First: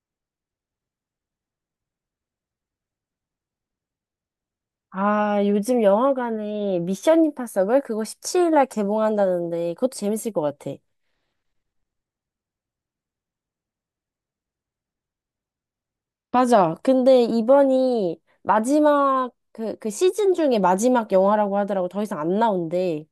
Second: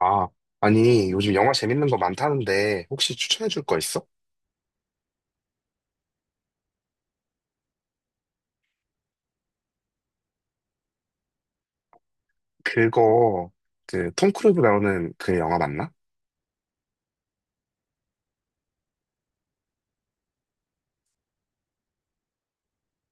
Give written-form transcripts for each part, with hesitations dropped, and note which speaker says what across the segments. Speaker 1: 아, 아니, 요즘 영화 재밌는 거 많다는데, 혹시 추천해 줄 거 있어?
Speaker 2: 아, 요즘 영화관에 미션 임파서블 그거 17일 날 개봉한다는데 그것도 재밌을 것 같아.
Speaker 1: 그거, 톰 크루즈 나오는 그 영화 맞나?
Speaker 2: 맞아. 근데 이번이 마지막 그 시즌 중에 마지막 영화라고 하더라고. 더 이상 안 나온대.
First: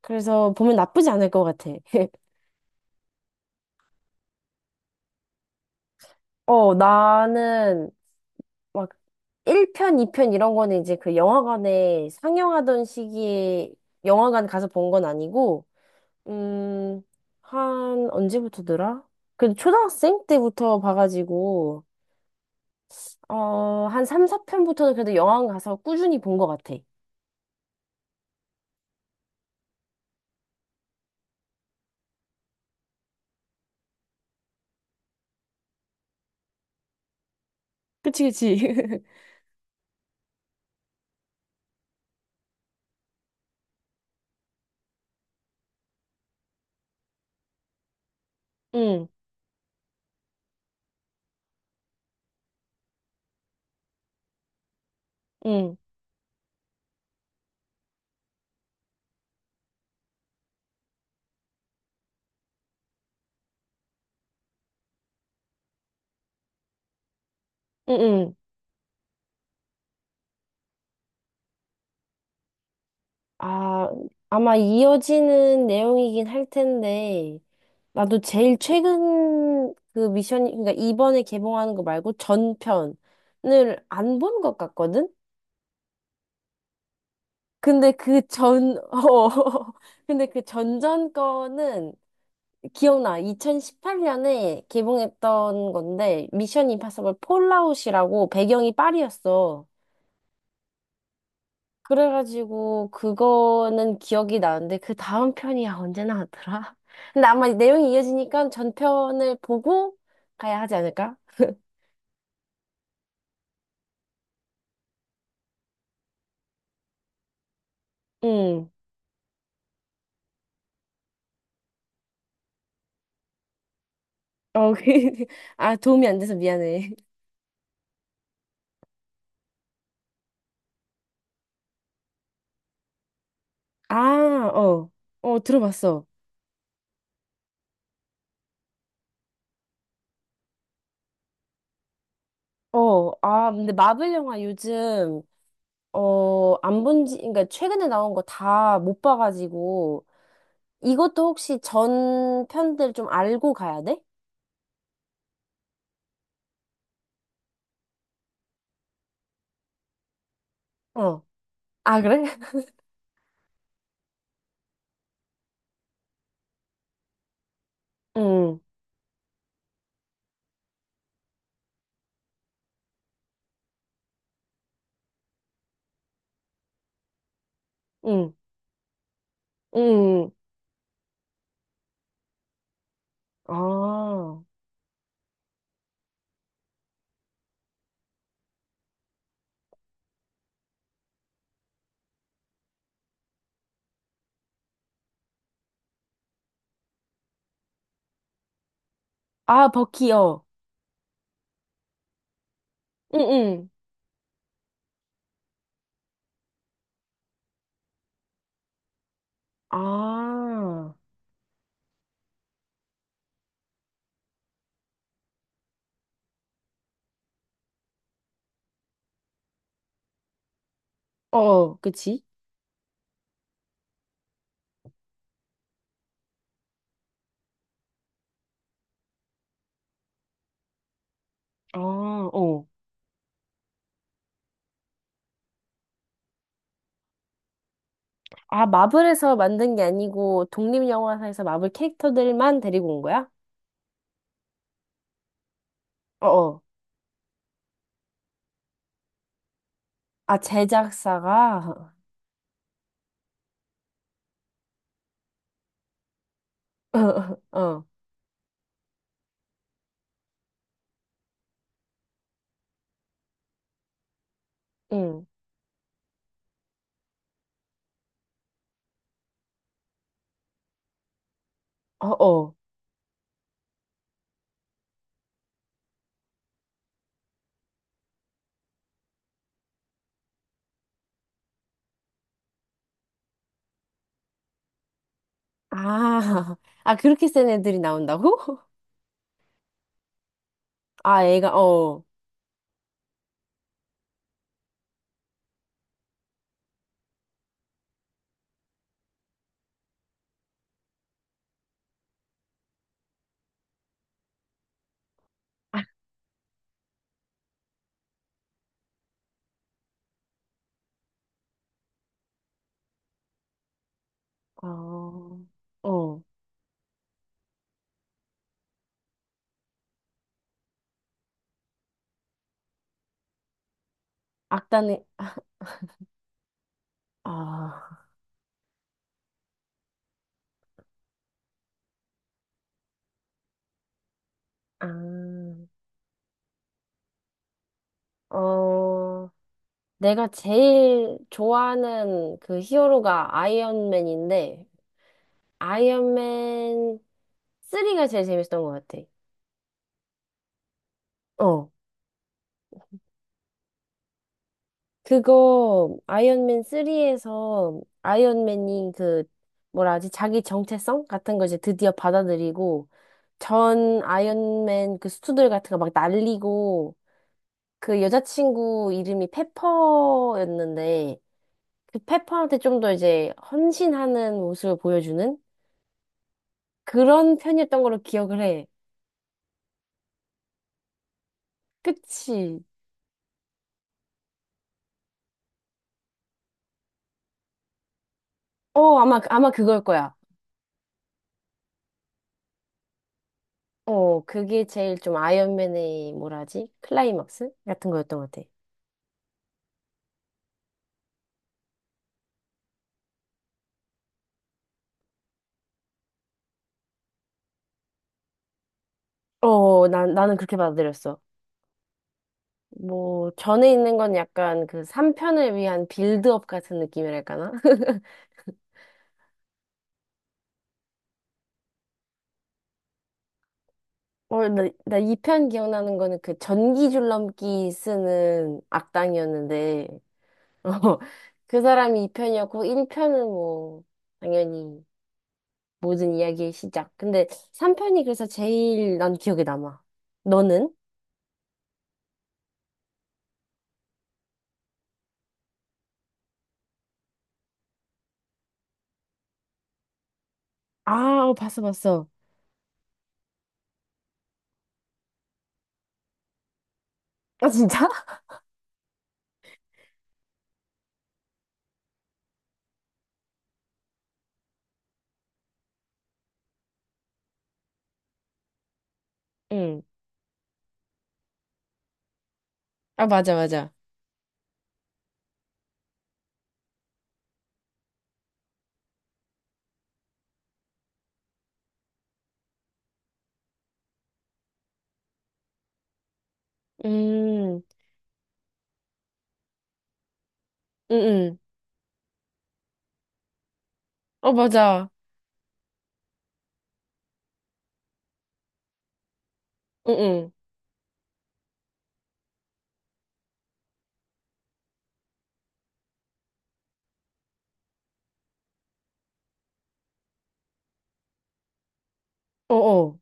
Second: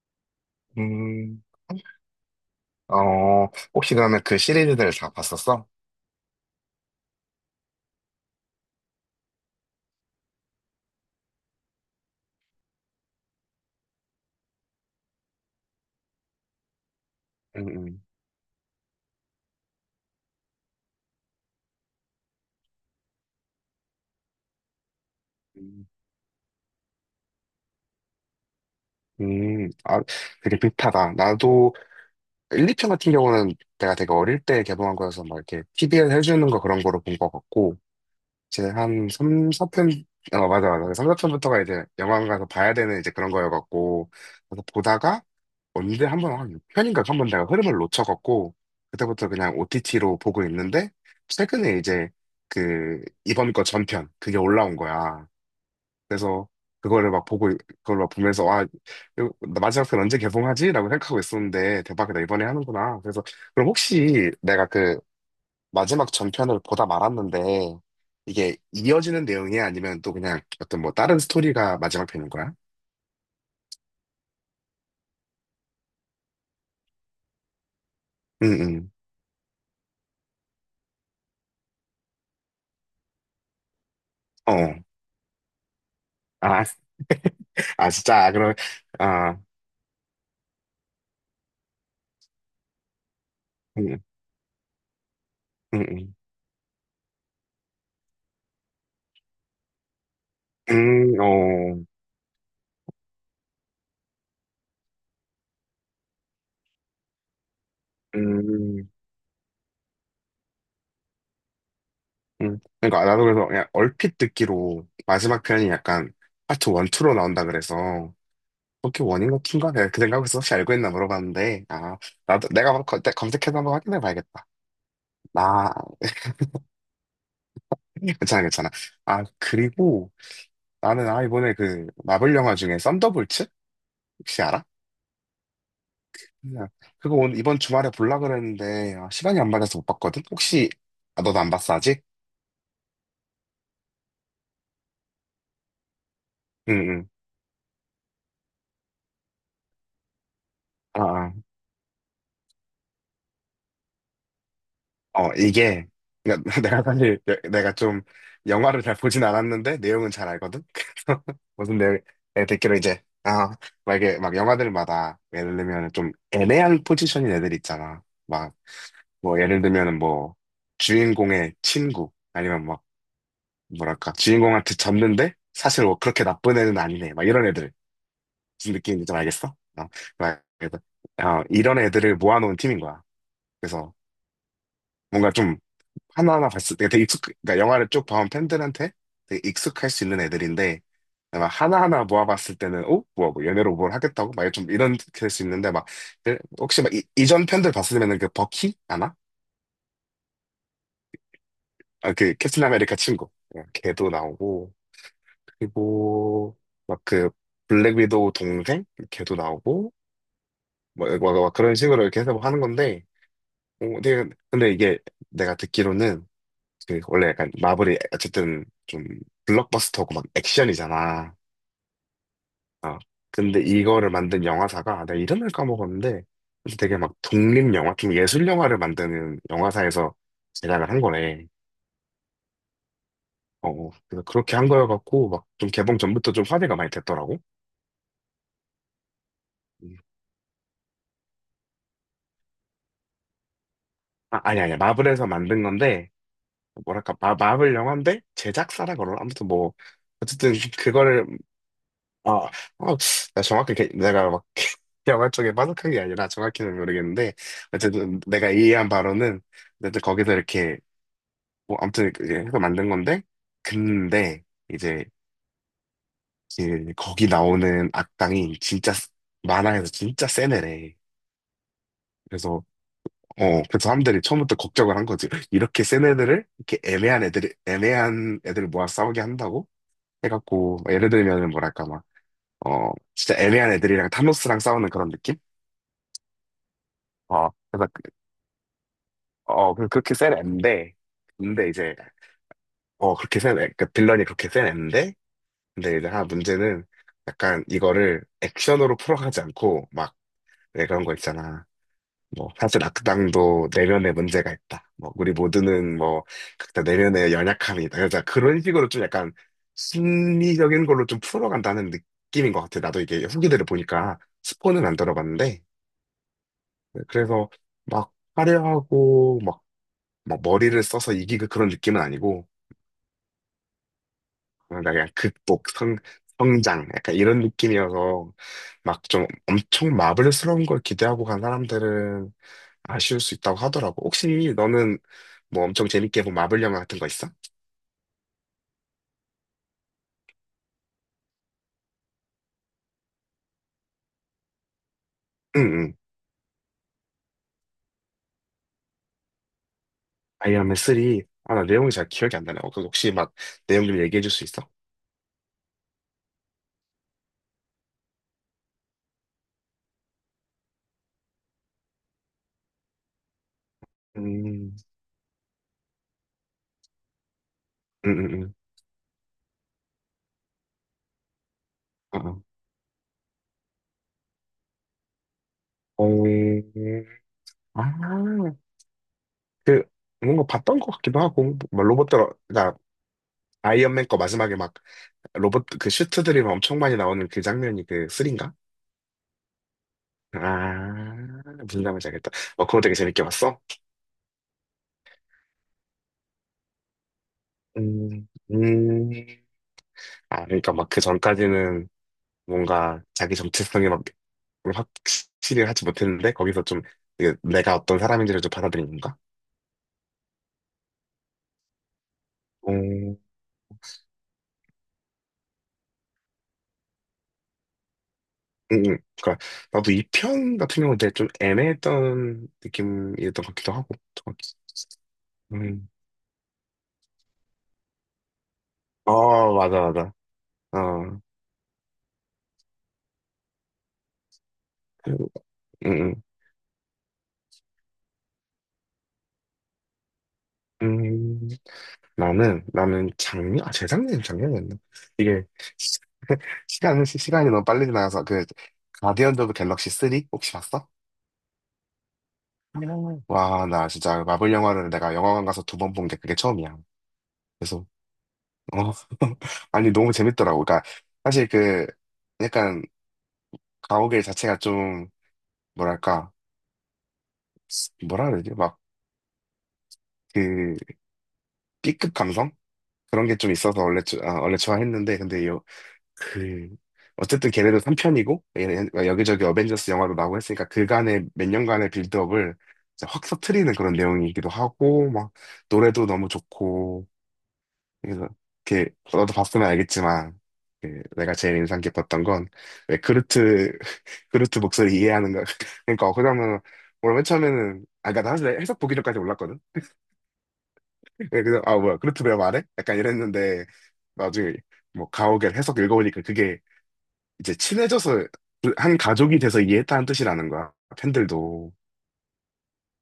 Speaker 2: 그래서 보면 나쁘지 않을
Speaker 1: 음,
Speaker 2: 것 같아.
Speaker 1: 어, 혹시 그러면 그 시리즈들 다 봤었어?
Speaker 2: 어, 나는 막 1편, 2편 이런 거는 이제 그 영화관에 상영하던 시기에 영화관 가서 본 건 아니고, 음,
Speaker 1: 응, 응.
Speaker 2: 한 언제부터더라? 그 초등학생 때부터 봐가지고, 어, 한 3, 4편부터는 그래도 영화관 가서
Speaker 1: 음,
Speaker 2: 꾸준히 본 것 같아.
Speaker 1: 음. 음, 아, 되게 비슷하다. 나도 1, 2편 같은 경우는 내가 되게 어릴 때 개봉한 거여서 막 이렇게 TV에서 해주는 거 그런 거로 본 거 같고,
Speaker 2: 그치, 그치.
Speaker 1: 이제 한 맞아, 맞아. 3, 4편부터가 이제 영화관 가서 봐야 되는 이제 그런 거여갖고, 그래서 보다가 언제 한 번, 한 6편인가 한 번 내가 흐름을 놓쳐갖고,
Speaker 2: 응,
Speaker 1: 그때부터 그냥 OTT로 보고 있는데, 최근에 이번 거 전편, 그게 올라온 거야.
Speaker 2: 응,
Speaker 1: 그래서 그거를 막 그걸 막 보면서, 와, 이거 마지막 편 언제 개봉하지? 라고 생각하고 있었는데, 대박이다, 이번에 하는구나. 그럼 혹시 마지막 전편을 보다 말았는데
Speaker 2: 응, 응.
Speaker 1: 이게 이어지는 내용이 야 아니면 또 그냥 어떤 뭐 다른 스토리가 마지막 편인 거야?
Speaker 2: 아, 아마 이어지는 내용이긴 할 텐데, 나도 제일
Speaker 1: 응응.
Speaker 2: 최근 그 미션, 그러니까 이번에 개봉하는 거 말고 전편을 안 본 것
Speaker 1: 어.
Speaker 2: 같거든?
Speaker 1: 아, 아
Speaker 2: 근데 그
Speaker 1: 진짜 아, 그럼
Speaker 2: 전, 어,
Speaker 1: 아
Speaker 2: 근데 그 전전 거는 기억나.
Speaker 1: 응응.
Speaker 2: 2018년에 개봉했던
Speaker 1: 응, 응.
Speaker 2: 건데, 미션 임파서블 폴아웃이라고 배경이 파리였어.
Speaker 1: 어.
Speaker 2: 그래가지고, 그거는 기억이 나는데, 그 다음 편이 야 언제 나왔더라? 근데 아마 내용이 이어지니까
Speaker 1: 음.
Speaker 2: 전편을 보고 가야 하지 않을까?
Speaker 1: 음. 그러니까 나도 그래서 그냥 얼핏 듣기로 마지막 편이 약간 파트 1, 2로 나온다 그래서
Speaker 2: 응.
Speaker 1: 그렇게 원인가 투인가 내가 그 생각에서 혹시 알고 있나 물어봤는데 아 나도 내가 검색해서 한번 확인해 봐야겠다.
Speaker 2: 어, 그-
Speaker 1: 나
Speaker 2: 아, 도움이 안 돼서 미안해.
Speaker 1: 괜찮아, 괜찮아. 아 그리고 나는 이번에 그 마블 영화 중에 썬더볼츠
Speaker 2: 아,
Speaker 1: 혹시 알아?
Speaker 2: 어. 어, 들어봤어.
Speaker 1: 그냥 그거 오늘 이번 주말에 볼라 그랬는데 아, 시간이 안 맞아서 못 봤거든. 혹시 아, 너도 안 봤어 아직?
Speaker 2: 어, 아, 근데 마블 영화 요즘, 어, 안 본
Speaker 1: 응응.
Speaker 2: 지, 그러니까 최근에 나온 거 다 못 봐가지고,
Speaker 1: 아,
Speaker 2: 이것도
Speaker 1: 아.
Speaker 2: 혹시 전 편들 좀 알고 가야 돼?
Speaker 1: 어 이게 그러니까 내가 좀 영화를 잘 보진 않았는데 내용은 잘 알거든.
Speaker 2: 어.
Speaker 1: 그래서 무슨 내용?
Speaker 2: 아, 그래?
Speaker 1: 내가 듣기로 이제 아 막 이게 막 영화들마다 예를 들면 좀 애매한 포지션인 애들 있잖아.
Speaker 2: 응,
Speaker 1: 예를 들면은 뭐 주인공의 친구 아니면 막 뭐랄까, 주인공한테 졌는데, 사실 뭐 그렇게 나쁜 애는 아니네. 막 이런 애들.
Speaker 2: 응,
Speaker 1: 무슨 느낌인지 좀 알겠어? 어,
Speaker 2: 응.
Speaker 1: 막 이런- 이런 애들을 모아놓은 팀인 거야. 그래서
Speaker 2: 아.
Speaker 1: 뭔가 좀 하나하나 봤을 때 그러니까 영화를 쭉 봐온 팬들한테 되게 익숙할 수 있는 애들인데, 막 하나하나 모아봤을 때는, 어? 뭐야, 뭐, 얘네로 뭘 하겠다고? 막 좀 이런 될 수 있는데, 혹시 막 이전 팬들 봤으면은 그 버키? 아나?
Speaker 2: 아, 버키, 어.
Speaker 1: 아, 그 캡틴 아메리카
Speaker 2: 응,
Speaker 1: 친구. 어,
Speaker 2: 응.
Speaker 1: 걔도 나오고, 그리고 막 그 블랙 위도우 동생 걔도 나오고
Speaker 2: 아.
Speaker 1: 그런 식으로 이렇게 해서 뭐 하는 건데 근데, 근데 이게 내가 듣기로는 그 원래 약간 마블이 어쨌든 좀 블록버스터고 막 액션이잖아.
Speaker 2: 어, 그치?
Speaker 1: 어. 근데 이거를 만든 영화사가 내가 이름을 까먹었는데 그래서 되게 막 독립 영화 좀 예술 영화를 만드는 영화사에서 제작을 한 거래.
Speaker 2: 아, 어.
Speaker 1: 그래서 그렇게 한 거여갖고 막 좀 개봉 전부터 좀 화제가 많이 됐더라고.
Speaker 2: 아, 마블에서 만든 게
Speaker 1: 음.
Speaker 2: 아니고 독립영화사에서 마블 캐릭터들만 데리고 온 거야?
Speaker 1: 아, 아니, 마블에서 만든 건데,
Speaker 2: 어, 어.
Speaker 1: 뭐랄까 마블 영화인데 제작사라 그러나 아무튼 뭐
Speaker 2: 아,
Speaker 1: 어쨌든 그거를
Speaker 2: 제작사가?
Speaker 1: 아, 어, 나 내가 막 영화 쪽에 빠삭한 게 아니라 정확히는 모르겠는데
Speaker 2: 어,
Speaker 1: 어쨌든 내가 이해한 바로는 어쨌든 거기서 이렇게 뭐 아무튼 이제 해서 만든 건데 근데 이제
Speaker 2: 응.
Speaker 1: 거기 나오는 악당이 만화에서 진짜 센 애래.
Speaker 2: 어, 어.
Speaker 1: 그래서 그래서 사람들이 처음부터 걱정을 한 거지. 이렇게 센 애들을 이렇게 애매한 애들을 모아 싸우게 한다고 해갖고 막 예를 들면은 뭐랄까 막 어 진짜 애매한 애들이랑 타노스랑 싸우는 그런 느낌?
Speaker 2: 아. 아, 그렇게 센
Speaker 1: 어
Speaker 2: 애들이
Speaker 1: 그래서 그-
Speaker 2: 나온다고?
Speaker 1: 어 그- 그렇게 센 앤데
Speaker 2: 아, 애가,
Speaker 1: 근데 이제
Speaker 2: 어.
Speaker 1: 그렇게 센 그 빌런이 그렇게 센 앤데 근데 이제 하나 문제는 약간 이거를 액션으로 풀어가지 않고 막 왜 그런 거 있잖아. 뭐 사실 악당도 내면에 문제가 있다. 뭐 우리 모두는 뭐 각자 내면에 연약함이 있다. 그래서 그런 식으로 좀 약간 심리적인 걸로 좀 풀어간다는 느낌인 것 같아. 나도 이게 후기들을 보니까 스포는 안
Speaker 2: 어,
Speaker 1: 들어봤는데
Speaker 2: 어,
Speaker 1: 네, 그래서 막 화려하고, 막 막 머리를 써서 이기고 그런 느낌은 아니고 그냥
Speaker 2: 악단에,
Speaker 1: 성장 약간 이런
Speaker 2: 아,
Speaker 1: 느낌이어서 막 좀 엄청 마블스러운 걸 기대하고 간 사람들은 아쉬울 수 있다고 하더라고. 혹시 너는
Speaker 2: 아,
Speaker 1: 뭐 엄청 재밌게 본 마블 영화 같은 거 있어?
Speaker 2: 어, 내가 제일 좋아하는 그 히어로가 아이언맨인데,
Speaker 1: 응, 응.
Speaker 2: 아이언맨 3가 제일 재밌었던 것 같아.
Speaker 1: 아이언맨 3. 아, 나
Speaker 2: 어,
Speaker 1: 내용이 잘 기억이 안 나네. 그 혹시 막 내용 좀 얘기해 줄 수 있어?
Speaker 2: 그거, 아이언맨 3에서 아이언맨이 그, 뭐라 하지, 자기 정체성 같은 걸 이제 드디어 받아들이고, 전
Speaker 1: 음,
Speaker 2: 아이언맨 그 수트들 같은 거 막 날리고, 그
Speaker 1: 응, 응,
Speaker 2: 여자친구 이름이 페퍼였는데 그
Speaker 1: 응.
Speaker 2: 페퍼한테 좀 더 이제 헌신하는 모습을 보여주는
Speaker 1: 어, 어.
Speaker 2: 그런 편이었던 걸로 기억을
Speaker 1: 아,
Speaker 2: 해.
Speaker 1: 그, 뭔가 봤던 것 같기도 하고, 막 로봇들,
Speaker 2: 그치?
Speaker 1: 나 아이언맨 거 마지막에 막 로봇, 그 슈트들이 막 엄청 많이 나오는 그 장면이 그 3인가?
Speaker 2: 어, 아마 그걸 거야.
Speaker 1: 아, 무슨 장면인지 알겠다. 어, 그거 되게 재밌게 봤어?
Speaker 2: 어, 그게 제일 좀 아이언맨의 뭐라 하지? 클라이막스 같은 거였던
Speaker 1: 음,
Speaker 2: 것 같아.
Speaker 1: 음. 아, 그러니까 막 그 전까지는 뭔가 자기 정체성이 막 확실히 하지 못했는데 거기서 좀 이게 내가 어떤 사람인지를 좀 받아들인 건가?
Speaker 2: 어, 난 나는 그렇게 받아들였어.
Speaker 1: 음,
Speaker 2: 뭐 전에 있는 건 약간 그 3편을 위한 빌드업 같은 느낌이랄까나?
Speaker 1: 그러니까 나도 이 편 같은 경우는 되게 좀 애매했던 느낌이었던 것 같기도 하고.
Speaker 2: 어, 나 2편
Speaker 1: 음.
Speaker 2: 기억나는 거는 그 전기 줄넘기 쓰는
Speaker 1: 어, 맞아,
Speaker 2: 악당이었는데,
Speaker 1: 맞아.
Speaker 2: 어,
Speaker 1: 어,
Speaker 2: 그 사람이 2편이었고, 1편은 뭐, 당연히
Speaker 1: 음,
Speaker 2: 모든
Speaker 1: 음.
Speaker 2: 이야기의 시작. 근데 3편이 그래서 제일 난 기억에 남아. 너는?
Speaker 1: 음, 나는 작년, 아, 재작년, 작년이었나? 이게, 시- 시간이 너무 빨리 지나가서, 그, 가디언즈 오브 갤럭시 3? 혹시 봤어?
Speaker 2: 아, 어, 봤어, 봤어.
Speaker 1: 음. 와, 나 진짜 마블 영화를 내가 영화관 가서 두 번 본 게 그게 처음이야.
Speaker 2: 아, 진짜?
Speaker 1: 그래서, 어, 아니, 너무 재밌더라고. 사실 약간, 가오갤 자체가 좀, 뭐랄까, 뭐라 그래야 되지?
Speaker 2: 응.
Speaker 1: 그, B급 감성?
Speaker 2: 아,
Speaker 1: 그런
Speaker 2: 맞아,
Speaker 1: 게 좀
Speaker 2: 맞아.
Speaker 1: 있어서 원래, 원래 좋아했는데, 그, 어쨌든 걔네도 3편이고, 여기저기 어벤져스 영화도 나오고 했으니까, 그간의 몇 년간의 빌드업을 진짜 확 터트리는 그런 내용이기도 하고, 막, 노래도 너무 좋고,
Speaker 2: 음,
Speaker 1: 그래서 이렇게 너도 봤으면 알겠지만
Speaker 2: 응,
Speaker 1: 그 내가
Speaker 2: 응.
Speaker 1: 제일 인상 깊었던 건 왜 그루트
Speaker 2: 어,
Speaker 1: 그루트
Speaker 2: 맞아.
Speaker 1: 목소리 이해하는가 그러니까 그 장면은 원래 맨 처음에는 아 그러니까 나 사실 해석 보기 전까지 몰랐거든.
Speaker 2: 응, 응.
Speaker 1: 예, 그래서 아 뭐야 그루트 왜 말해? 약간 이랬는데 나중에 뭐 가오갤 해석 읽어보니까 그게 이제 친해져서 그한 가족이 돼서 이해했다는 뜻이라는 거야. 팬들도
Speaker 2: 어, 어.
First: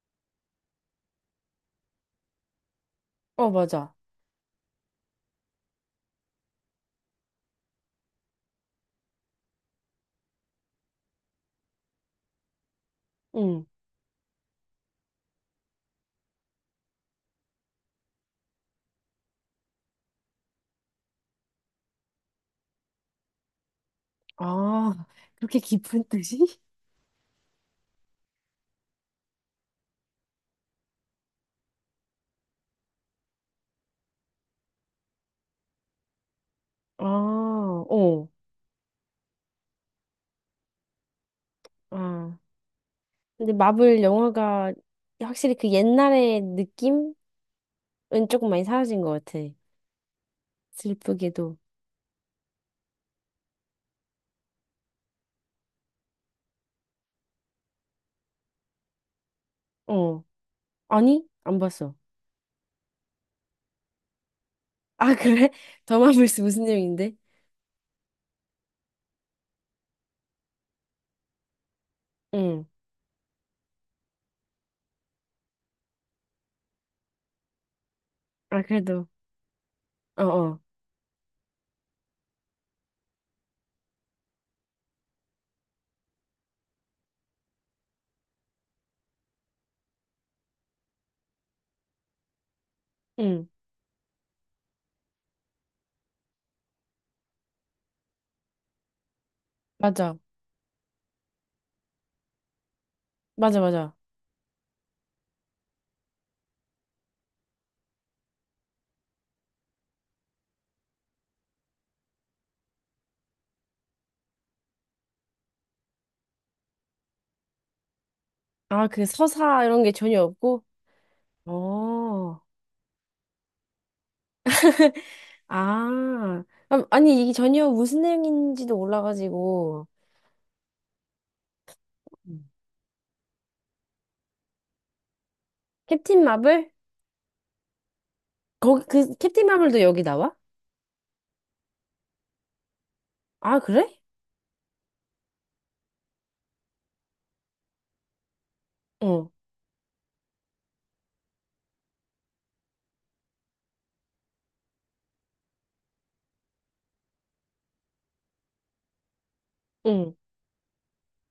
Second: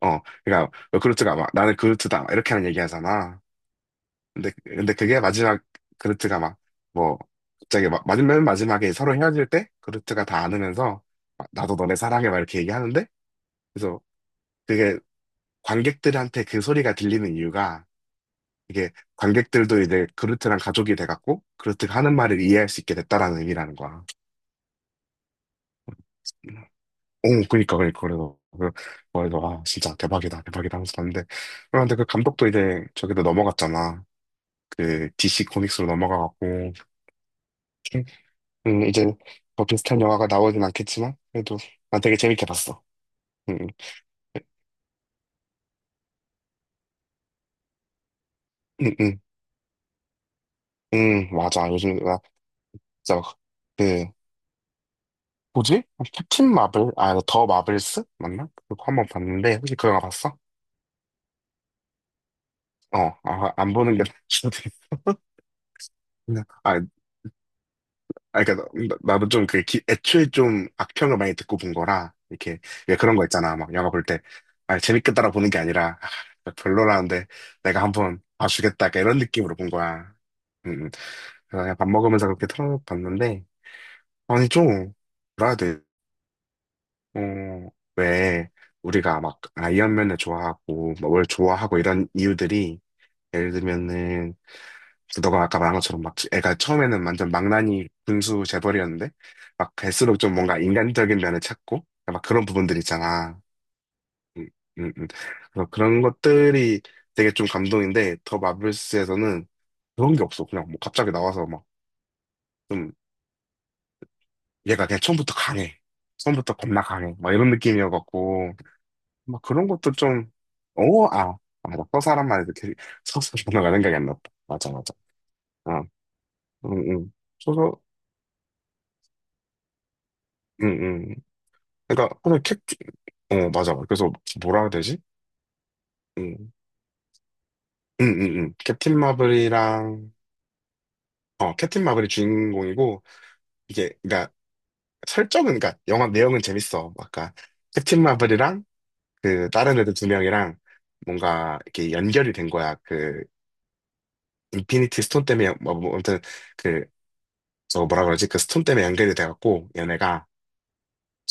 Speaker 1: 어 그러니까 왜루트가 막 나는 그루트다 이렇게 하는 얘기 하잖아.
Speaker 2: 어, 맞아.
Speaker 1: 근데 그게 마지막, 그루트가 막, 뭐, 갑자기 맨 마지막에 서로 헤어질 때, 그루트가 다 안으면서, 막 나도 너네 사랑해, 막 이렇게 얘기하는데,
Speaker 2: 응.
Speaker 1: 그래서 그게 관객들한테 그 소리가 들리는 이유가, 이게 관객들도 이제 그루트랑 가족이 돼갖고, 그루트가 하는 말을 이해할 수 있게 됐다라는 의미라는 거야.
Speaker 2: 아, 그렇게 깊은 뜻이?
Speaker 1: 오, 그니까, 그래서, 아, 진짜 대박이다, 대박이다 하면서 봤는데, 그런데 그 감독도 이제 저기로 넘어갔잖아. 그 DC 코믹스로 넘어가갖고,
Speaker 2: 아, 어.
Speaker 1: 이제 뭐 비슷한 영화가 나오진 않겠지만, 그래도 난 되게
Speaker 2: 아.
Speaker 1: 재밌게 봤어.
Speaker 2: 근데
Speaker 1: 음, 음,
Speaker 2: 마블 영화가 확실히 그 옛날의 느낌은 조금 많이
Speaker 1: 음,
Speaker 2: 사라진 것
Speaker 1: 음,
Speaker 2: 같아. 슬프게도.
Speaker 1: 맞아. 요즘, 나 진짜 막, 그, 뭐지? 캡틴 마블? 아, 더 마블스? 맞나? 그거 한번 봤는데, 혹시 그 영화
Speaker 2: 어.
Speaker 1: 봤어?
Speaker 2: 아니? 안 봤어.
Speaker 1: 어, 아, 안 보는 게 나을 수도 겠
Speaker 2: 아, 그래? 더
Speaker 1: 구
Speaker 2: 마블스
Speaker 1: 나
Speaker 2: 무슨 내용인데?
Speaker 1: 그니까, 나도 좀 그, 애초에 좀 악평을 많이 듣고 본 거라, 이렇게,
Speaker 2: 응.
Speaker 1: 왜 그런 거 있잖아. 막 영화 볼 때, 아, 재밌겠다라 보는 게 아니라, 아, 별로라는데, 내가 한번
Speaker 2: 아,
Speaker 1: 봐주겠다. 약간
Speaker 2: 그래도.
Speaker 1: 이런 느낌으로 본 거야.
Speaker 2: 어, 어.
Speaker 1: 음, 음. 그래서 그냥 밥 먹으면서 그렇게 틀어봤는데, 아니, 좀, 뭐라 해야 돼? 어, 왜, 우리가 막, 아이언맨을 좋아하고, 막 뭘 좋아하고, 이런 이유들이,
Speaker 2: 응.
Speaker 1: 예를 들면은, 너가 아까 말한 것처럼 막, 애가 처음에는 완전 망나니 군수 재벌이었는데, 막, 갈수록
Speaker 2: 맞아.
Speaker 1: 좀 뭔가 인간적인 면을 찾고, 막 그런 부분들 있잖아.
Speaker 2: 맞아, 맞아.
Speaker 1: 음, 음, 음. 그래서 그런 것들이 되게 좀 감동인데, 더 마블스에서는 그런 게 없어. 그냥 뭐, 갑자기 나와서 막, 좀 얘가 그냥 처음부터 강해. 처음부터 겁나 강해. 막 이런 느낌이어갖고,
Speaker 2: 아, 그
Speaker 1: 막
Speaker 2: 서사
Speaker 1: 그런
Speaker 2: 이런 게
Speaker 1: 것도
Speaker 2: 전혀
Speaker 1: 좀,
Speaker 2: 없고?
Speaker 1: 오, 아, 맞아. 서사란
Speaker 2: 어.
Speaker 1: 말이 도렇게 서사 번호가 생각이 안 났다. 맞아, 맞아. 아,
Speaker 2: 아.
Speaker 1: 응,
Speaker 2: 아,
Speaker 1: 응.
Speaker 2: 아니, 이게 전혀
Speaker 1: 서서,
Speaker 2: 무슨 내용인지도 몰라가지고.
Speaker 1: 응, 응. 그러니까,
Speaker 2: 음.
Speaker 1: 어, 맞아. 그래서 뭐라 해야 되지?
Speaker 2: 캡틴
Speaker 1: 응,
Speaker 2: 마블?
Speaker 1: 응, 응, 응.
Speaker 2: 거기,
Speaker 1: 캡틴
Speaker 2: 그, 캡틴 마블도 여기
Speaker 1: 마블이랑,
Speaker 2: 나와?
Speaker 1: 어, 캡틴 마블이 주인공이고,
Speaker 2: 아, 그래?
Speaker 1: 이게, 그러니까, 설정은, 그러니까, 영화 내용은 재밌어. 아까, 캡틴 마블이랑,
Speaker 2: 어.
Speaker 1: 그, 다른 애들 두 명이랑, 뭔가, 이렇게 연결이 된 거야. 그, 인피니티 스톤 때문에 연- 뭐 뭐, 아무튼 그 저 뭐라 그러지 그 스톤 때문에 연결이 돼갖고
Speaker 2: 응.
Speaker 1: 얘네가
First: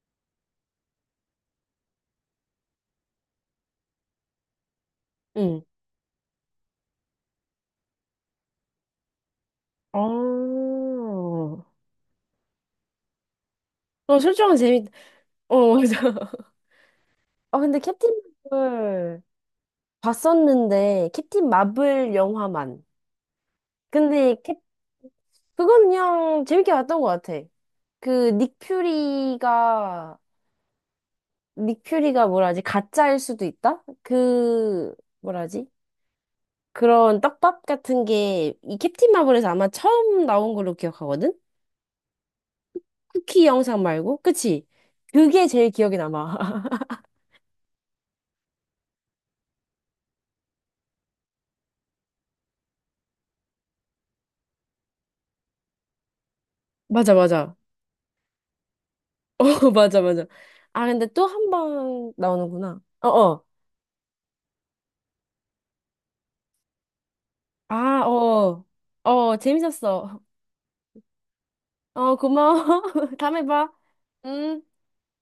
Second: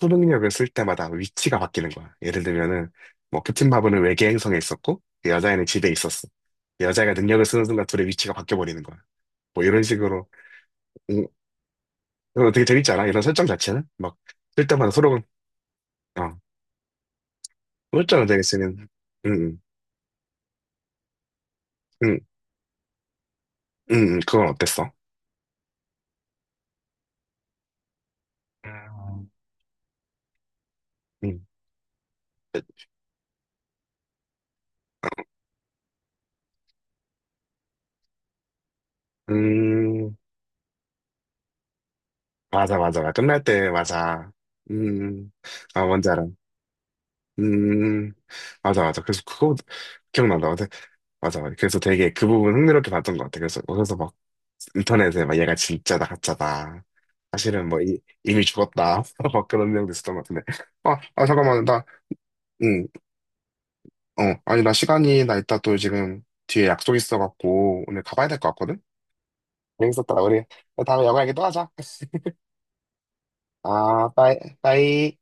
Speaker 1: 초능력을 쓸 때마다 위치가 바뀌는 거야. 예를 들면은 뭐 캡틴 마블은 외계 행성에 있었고 그
Speaker 2: 응.
Speaker 1: 여자애는 집에 있었어. 그 여자애가 능력을 쓰는 순간 둘의 위치가 바뀌어 버리는 거야. 뭐 이런 식으로
Speaker 2: 어,
Speaker 1: 음, 이거 되게 재밌지 않아? 이런 설정 자체는 막
Speaker 2: 어, 설정은
Speaker 1: 쓸
Speaker 2: 재밌,
Speaker 1: 때마다 서로
Speaker 2: 어, 맞아.
Speaker 1: 어
Speaker 2: 아, 근데 캡틴
Speaker 1: 설정을 되게 쓰는
Speaker 2: 마블
Speaker 1: 응응응응
Speaker 2: 봤었는데, 캡틴 마블
Speaker 1: 음,
Speaker 2: 영화만. 근데
Speaker 1: 그건
Speaker 2: 캡,
Speaker 1: 어땠어?
Speaker 2: 그건 그냥 재밌게 봤던 것 같아. 그, 닉
Speaker 1: 음,
Speaker 2: 퓨리가,
Speaker 1: 음,
Speaker 2: 닉 퓨리가 뭐라지? 가짜일 수도 있다? 그, 뭐라지? 그런 떡밥 같은 게, 이 캡틴 마블에서 아마
Speaker 1: 음,
Speaker 2: 처음 나온 걸로 기억하거든?
Speaker 1: 맞아, 맞아. 맞아. 끝날
Speaker 2: 쿠키
Speaker 1: 때,
Speaker 2: 영상 말고?
Speaker 1: 맞아.
Speaker 2: 그치?
Speaker 1: 음,
Speaker 2: 그게 제일
Speaker 1: 아,
Speaker 2: 기억에
Speaker 1: 뭔지 알아.
Speaker 2: 남아.
Speaker 1: 음, 맞아, 맞아. 그래서 그거 기억난다. 근데 맞아, 맞아. 그래서 되게 그 부분 흥미롭게 봤던 것 같아. 그래서 막 인터넷에 막 얘가 진짜다, 가짜다.
Speaker 2: 맞아, 맞아.
Speaker 1: 사실은 이미 죽었다.
Speaker 2: 어,
Speaker 1: 막 그런 내용도
Speaker 2: 맞아,
Speaker 1: 있었던 것
Speaker 2: 맞아.
Speaker 1: 같은데.
Speaker 2: 아, 근데 또 한
Speaker 1: 잠깐만. 나,
Speaker 2: 번 나오는구나.
Speaker 1: 응,
Speaker 2: 어, 어.
Speaker 1: 어. 아니, 나 이따 또 지금 뒤에 약속 있어갖고
Speaker 2: 아,
Speaker 1: 오늘 가봐야 될 것
Speaker 2: 어.
Speaker 1: 같거든?
Speaker 2: 어,
Speaker 1: 재밌었다.
Speaker 2: 재밌었어.
Speaker 1: 우리 다음에 영화 얘기 또 하자.
Speaker 2: 어, 고마워. 다음에 봐.
Speaker 1: 아, 빠이,
Speaker 2: 음.
Speaker 1: 빠이.